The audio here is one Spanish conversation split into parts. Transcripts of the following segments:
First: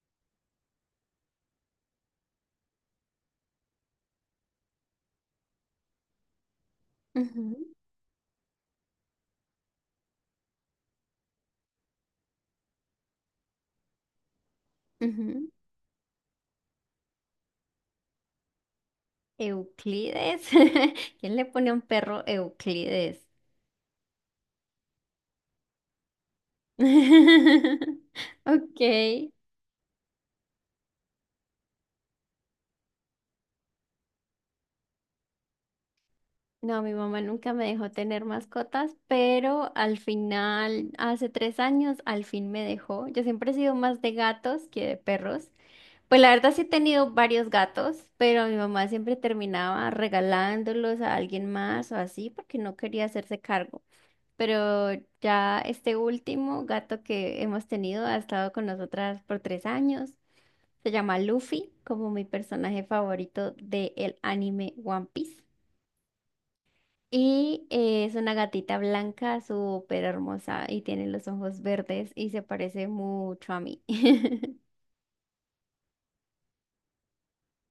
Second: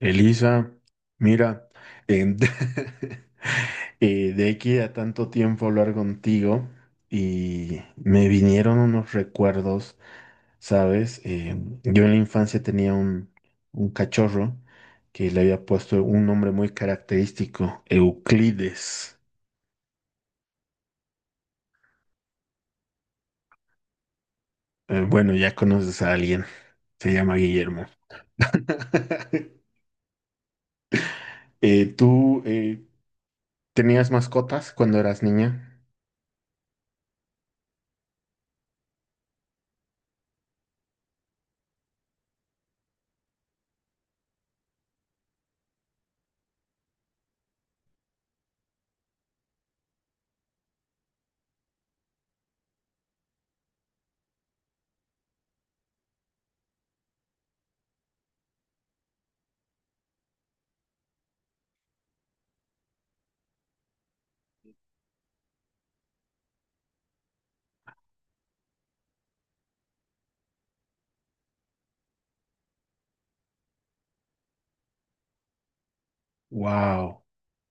Elisa, mira, em, de aquí a tanto tiempo hablar contigo Ujú, y me vinieron unos recuerdos, ¿sabes? Yo en la infancia tenía un cachorro que le ujú. había puesto un nombre muy característico, Euclides. Euclides. ¿Quién le pone a un perro Euclides? Bueno, ya conoces a alguien, se llama Guillermo. Ok. ¿Tú tenías mascotas cuando eras niña? No, mi mamá nunca me dejó tener mascotas, pero al final, hace 3 años, al fin me dejó. Yo siempre he sido más de gatos que de perros. Pues la verdad sí he tenido varios gatos, pero mi mamá siempre terminaba regalándolos a alguien más o así porque no quería hacerse cargo. Pero ya este último gato que hemos tenido ha estado con nosotras por 3 años. Se llama Luffy, como mi personaje favorito del anime One Piece. Y es una gatita blanca, súper hermosa, y tiene los ojos verdes y se parece mucho a mí. Wow.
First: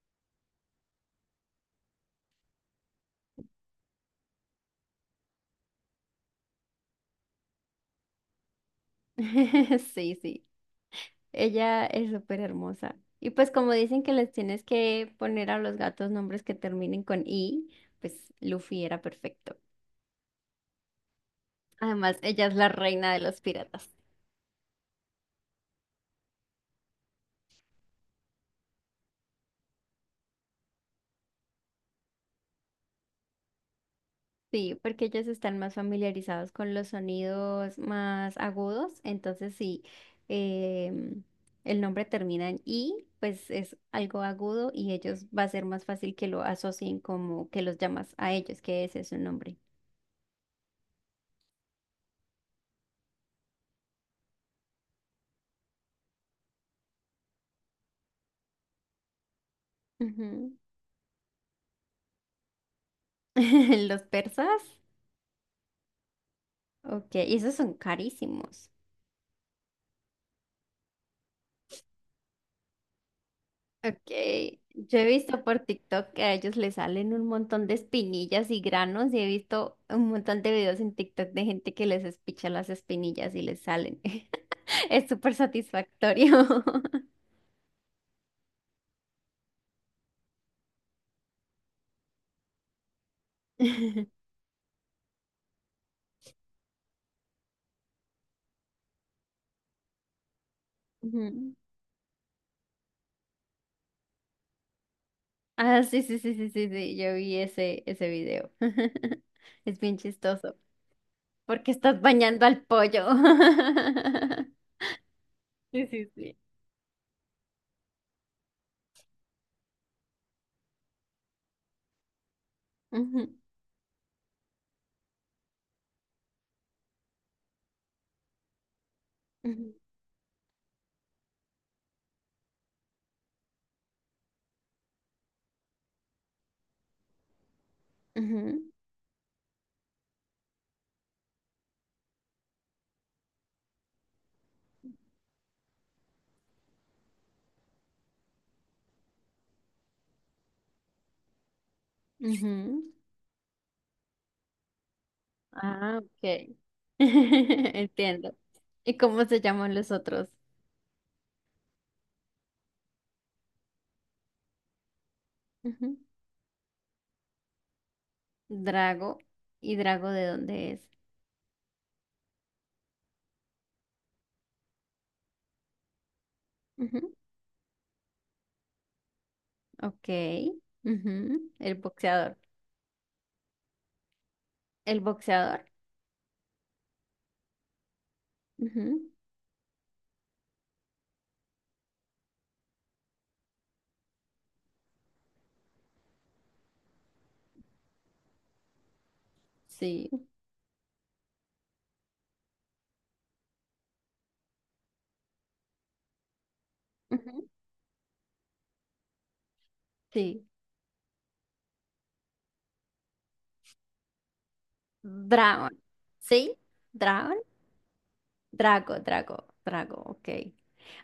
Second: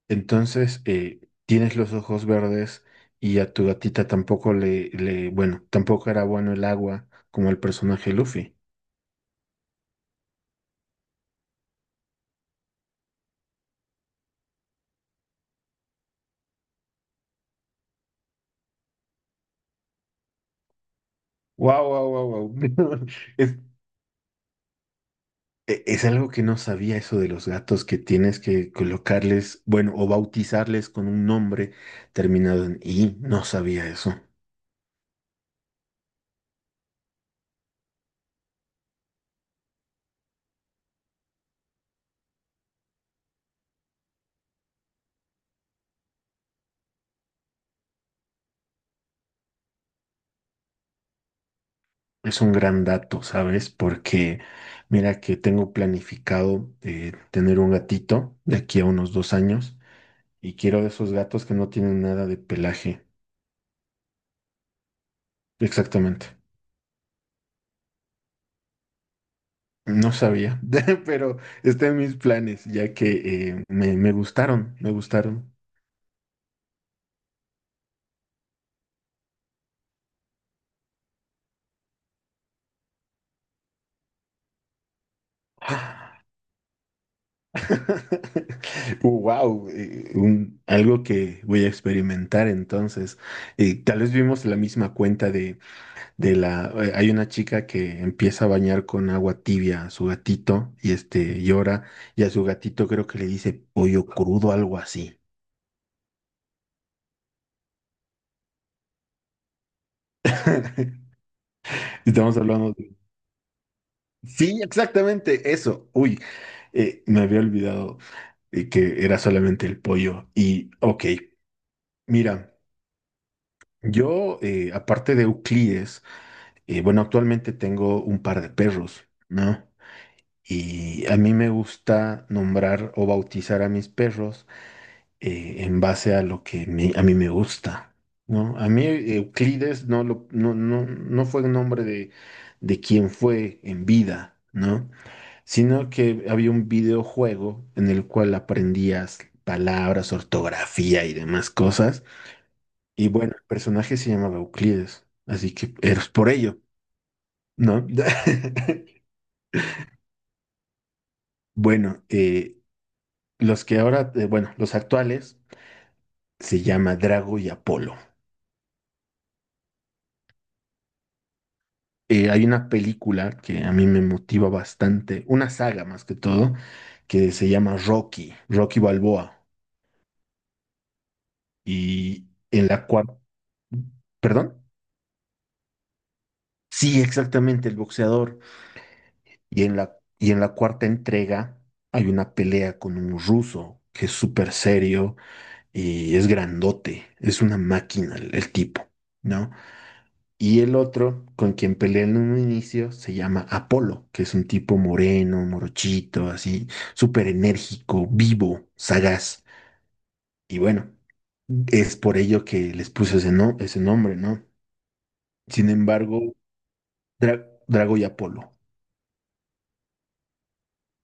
Entonces, tienes los ojos verdes y a tu gatita tampoco bueno, tampoco era bueno el agua como el personaje Luffy. Sí, sí. Ella es súper hermosa. Y pues como dicen que les tienes que poner a los gatos nombres que terminen con I, pues Luffy era perfecto. Wow, wow, Además, ella es wow, la wow. reina de los Es, piratas. Es algo que no sabía eso de los gatos que tienes que colocarles, bueno, o bautizarles con un nombre terminado en I. No sabía eso. Sí, porque ellos están más familiarizados con los sonidos más agudos. Entonces, sí, em, el nombre termina en I, pues es algo agudo y ellos va a ser más fácil que lo asocien como que los llamas a ellos, que ese es su nombre. Es un gran dato, ¿sabes? Porque mira que tengo planificado tener un gatito de aquí a unos 2 años. Y Ujú. quiero de esos gatos que no tienen nada de pelaje. Los persas, Exactamente. ok, y esos son carísimos. No sabía, pero está en mis planes, ya que me, Ok, me gustaron, me yo he visto gustaron. por TikTok que a ellos les salen un montón de espinillas y granos y he visto un montón de videos en TikTok de gente que les espicha las espinillas y les salen. Es súper satisfactorio. Wow, algo que voy a experimentar entonces. Tal vez vimos la misma cuenta de la. Hay una chica que empieza a bañar con agua tibia a su gatito y este Ujú. llora, y a su gatito creo que le dice pollo crudo, algo así. Ah, sí, sí, sí, sí, sí, sí, yo vi ese video. Es bien chistoso porque estás Estamos bañando al hablando pollo. Sí, exactamente Sí, eso. sí, Uy, sí. Me había olvidado que era solamente el pollo. Y, ok, mira, Ujú, aparte de Euclides, bueno, actualmente tengo un par de perros, ¿no? ujú, Y a mí me gusta nombrar o bautizar a mis perros en base a lo que a mí me gusta, ¿no? ujú, A mí Euclides no, lo, no, no, no fue el nombre de quien fue en vida, ¿no? Sino que había un videojuego en el cual aprendías palabras, ortografía y demás cosas. ujú. Y bueno, el personaje se llamaba Euclides, así que Ah, eres por ok. ello, ¿no? Entiendo. ¿Y cómo se llaman los otros? Bueno, los actuales Ujú. se llama Drago y Apolo. Drago. ¿Y Drago de dónde es? Hay una película que a mí me motiva bastante, una saga más que todo, Ujú. que se llama Rocky, Rocky Balboa, Ok. Ujú. El y boxeador. en la cual, ¿perdón? El boxeador. Sí, exactamente, el boxeador. Ujú. Y en la cuarta entrega hay una pelea con un ruso que es súper serio y es grandote, es una máquina el tipo, ¿no? Sí. Y el otro con quien pelea en un inicio se llama Apolo, que es un tipo moreno, morochito, así, súper Ujú. enérgico, vivo, sagaz. Sí. Y bueno, es por ello que les puse ese, no, ese nombre, ¿no? Sin Dragon. embargo, ¿Sí? Dragon. Drago y Apolo. Drago, Drago, Drago. Ok.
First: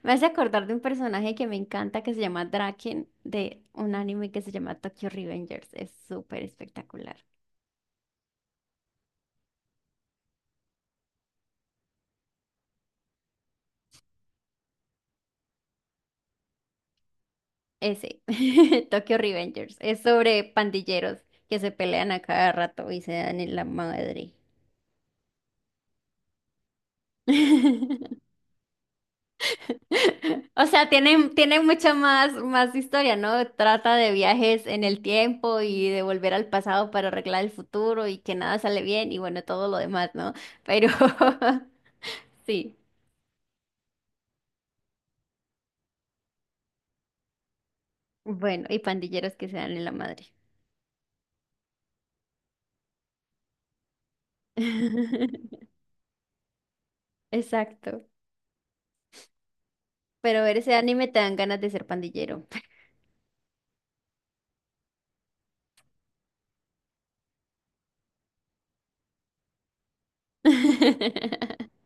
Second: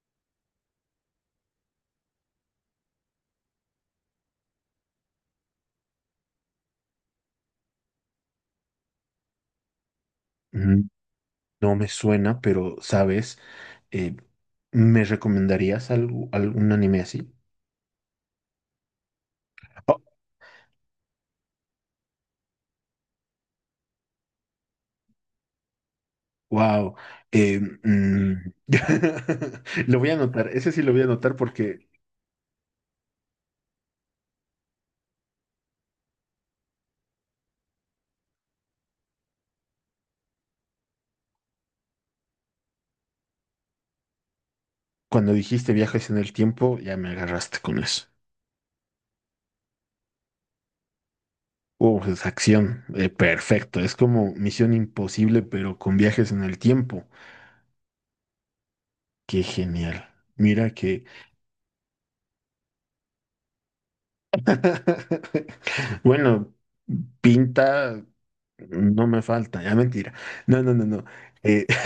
Me hace acordar de un personaje que me encanta que se llama Draken de un anime que se llama Tokyo Revengers. Es súper espectacular. No me suena, pero sabes, Eh, ¿me recomendarías algo, algún anime así? Ese, Tokyo Revengers, es sobre pandilleros que se pelean a cada rato y se dan en la madre. Wow. Lo voy a anotar, O ese sí sea, lo voy a anotar tiene porque mucha más, más historia, ¿no? Trata de viajes en el tiempo y de volver al pasado para arreglar el futuro y que nada sale bien y bueno, todo lo demás, ¿no? Pero sí, cuando dijiste viajes en el tiempo, ya me agarraste con eso. bueno, y pandilleros que se dan en la madre. Oh, es acción, perfecto. Es como Misión Imposible, pero con viajes en el tiempo. Exacto. Qué genial. Pero ver Mira ese que. anime te dan ganas de ser pandillero. Bueno, pinta no me falta, ya mentira. No, no, no, no. Eh,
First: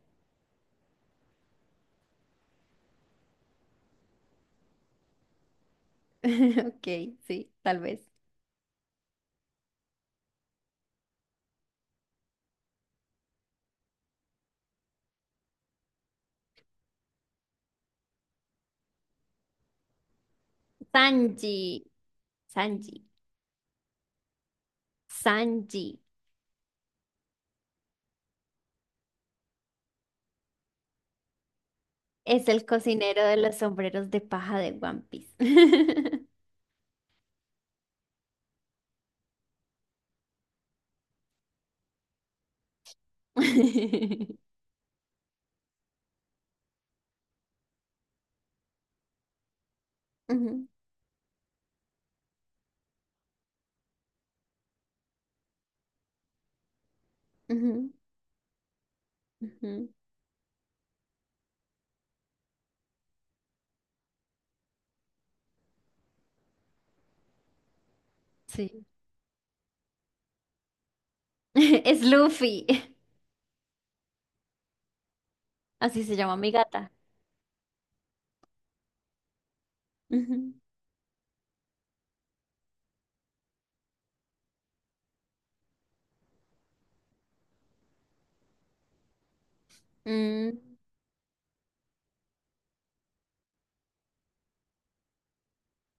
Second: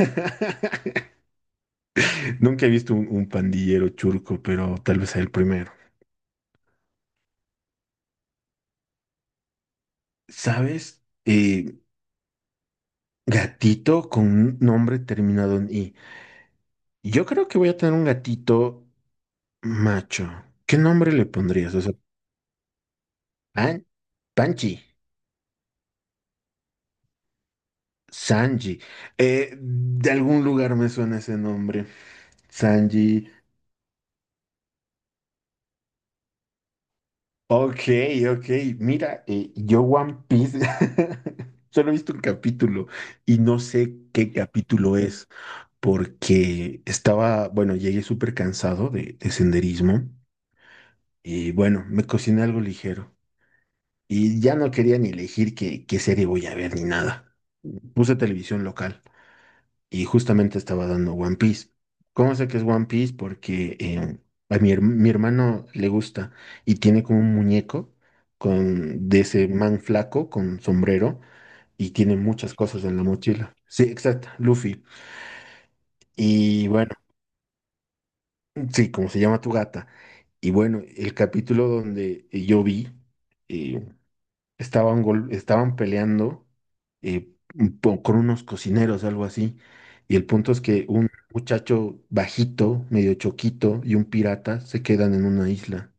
Nunca he visto un pandillero churco, pero tal vez sea el primero. Ok, sí, tal vez. ¿Sabes? Gatito con un nombre terminado en I. Yo creo que voy a tener un gatito macho. ¿Qué nombre le pondrías? O Sanji, sea, Sanji, Pan- Panchi, Sanji Sanji. De algún lugar me suena ese nombre. es el cocinero Sanji. de los sombreros de paja de One Piece. Ok, ok. Mira, yo One Piece solo he visto un capítulo y no sé qué capítulo es porque bueno, llegué súper cansado de senderismo Ujú, y bueno, me cociné algo ligero y ya no quería ni elegir qué, serie voy a ver ni nada. ujú, Puse televisión local ujú, y justamente estaba dando One Piece. ¿Cómo sé que es One Piece? Porque mi hermano le gusta y tiene como un muñeco sí. De ese man flaco con sombrero y Es tiene muchas Luffy. cosas en la mochila. Sí, exacto, Luffy. Así se llama mi Y gata. bueno, sí, como se llama tu gata. Y Ujú. bueno, el capítulo donde yo vi, eh, estaban peleando con unos cocineros, algo así. Y el punto es que un muchacho bajito, medio choquito, y un pirata se quedan en una isla.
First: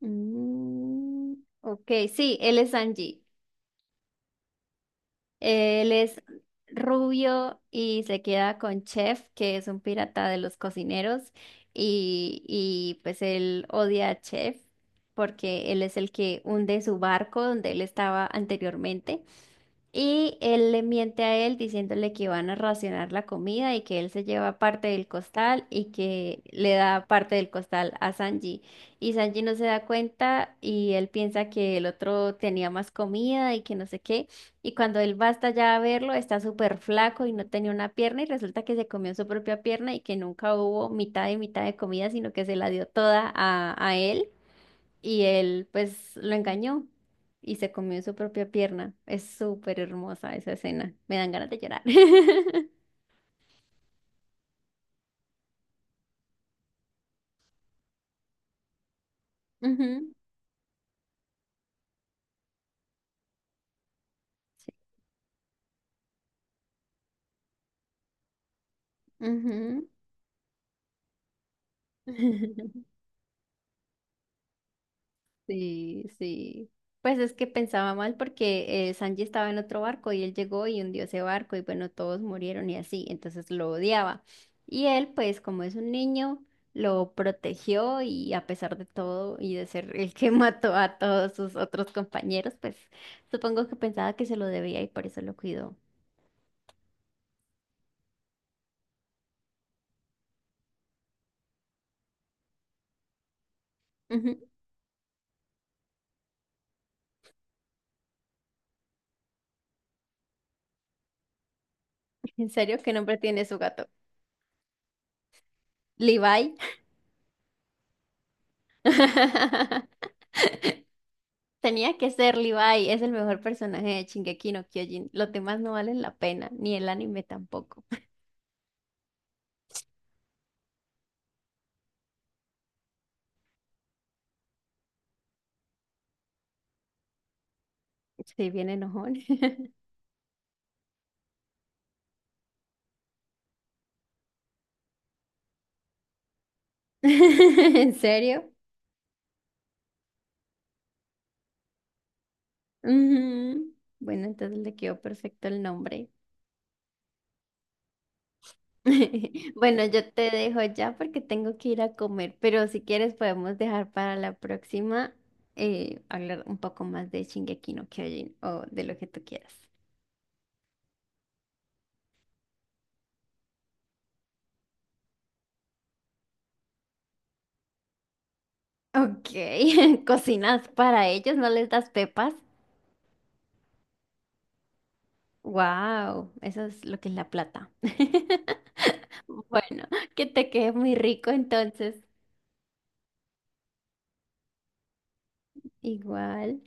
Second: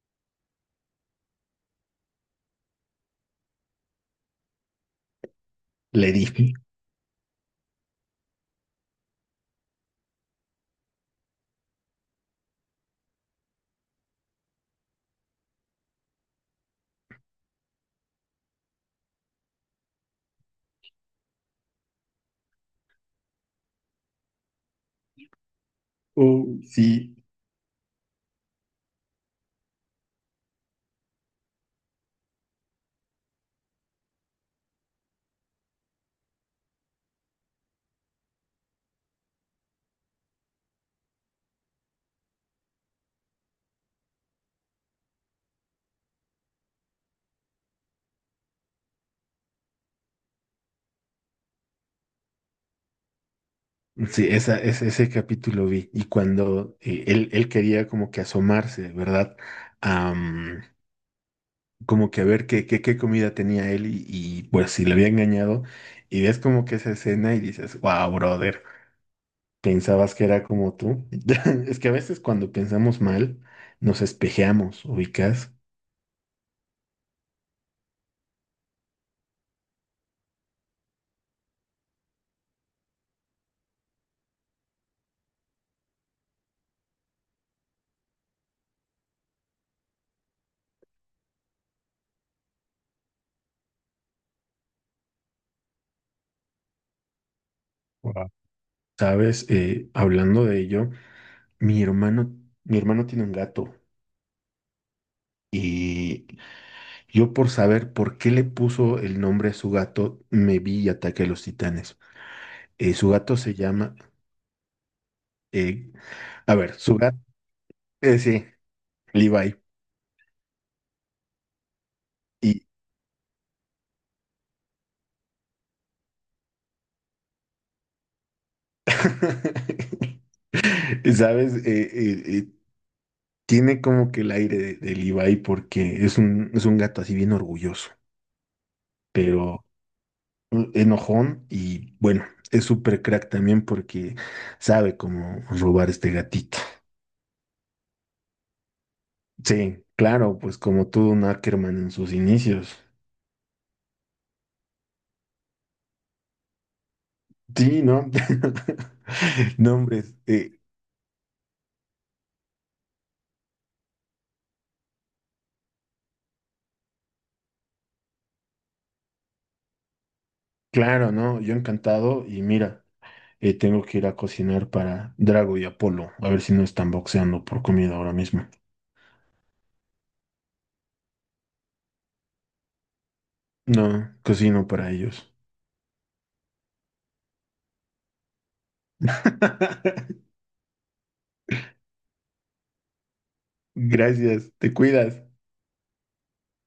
Mm, mm, ok, sí, él es Sanji. Él Le es dije, rubio y se queda con Chef, que es un pirata de los cocineros, y pues él odia a Chef porque él es el que hunde su barco donde él estaba anteriormente. Y él le miente a él diciéndole que van a racionar la comida y que él se lleva parte del costal y que oh, le da sí. parte del costal a Sanji. Y Sanji no se da cuenta y él piensa que el otro tenía más comida y que no sé qué. Y cuando él va hasta allá a verlo, está súper flaco y no tenía una pierna y resulta que se comió su propia pierna y que nunca hubo mitad y mitad de comida, sino que se la dio toda a él. Y él pues lo engañó y se comió su propia pierna. Es súper hermosa esa escena. Me dan ganas de llorar. Sí, ese capítulo vi. Y cuando él quería como que asomarse, ¿verdad? Ujú, Am, Como que a ver qué comida tenía él y, pues sí, si le había engañado. Y ves como que esa escena y dices, wow, brother. ujú. Pensabas que era como tú. Es que a veces cuando pensamos mal, nos espejeamos, ubicas, Sí, sí. Pues es que pensaba mal porque Sanji estaba en otro barco y él llegó y hundió ese barco y bueno, todos murieron y así, entonces lo odiaba. Y él, pues como es un niño, lo protegió y a pesar de todo y de ser el que mató a todos sus otros compañeros, pues supongo que pensaba que se lo debía y por eso lo cuidó. wow. ¿Sabes? Hablando de ello, mi hermano, mi hermano tiene un gato Ujú. y yo por saber por qué le puso el nombre a su gato, me vi y ataqué a los titanes. ¿En serio? ¿Qué Su nombre gato tiene se su gato? llama, eh, Levi. a ver, su gato, sí, Levi. Tenía que ser Y Levi, es el mejor personaje de Shingeki no Kyojin. Los demás no valen la pena, ni el anime tampoco. ¿sabes? Tiene como que el aire del Ibai porque es un gato así bien orgulloso, Estoy bien enojón. pero enojón y bueno, es súper crack también porque sabe cómo robar este gatito. ¿En serio? Sí, claro, pues como todo un Ackerman en sus inicios. Ujú. Bueno, entonces le quedó perfecto el nombre. Sí, ¿no? No, Bueno, hombre, yo te dejo ya porque tengo que ir a comer, pero si quieres podemos dejar para la próxima hablar un poco más de Shingeki no Kyojin o de lo que tú quieras. claro, ¿no? Yo encantado y mira, tengo que ir a cocinar para Drago y Apolo, a ver si no están boxeando por comida ahora mismo. Ok, ¿cocinas para ellos? ¿No les das pepas? No, cocino para ellos. Wow, eso es lo que es la plata. Bueno, que te quede muy rico entonces. Gracias, te cuidas. Igual.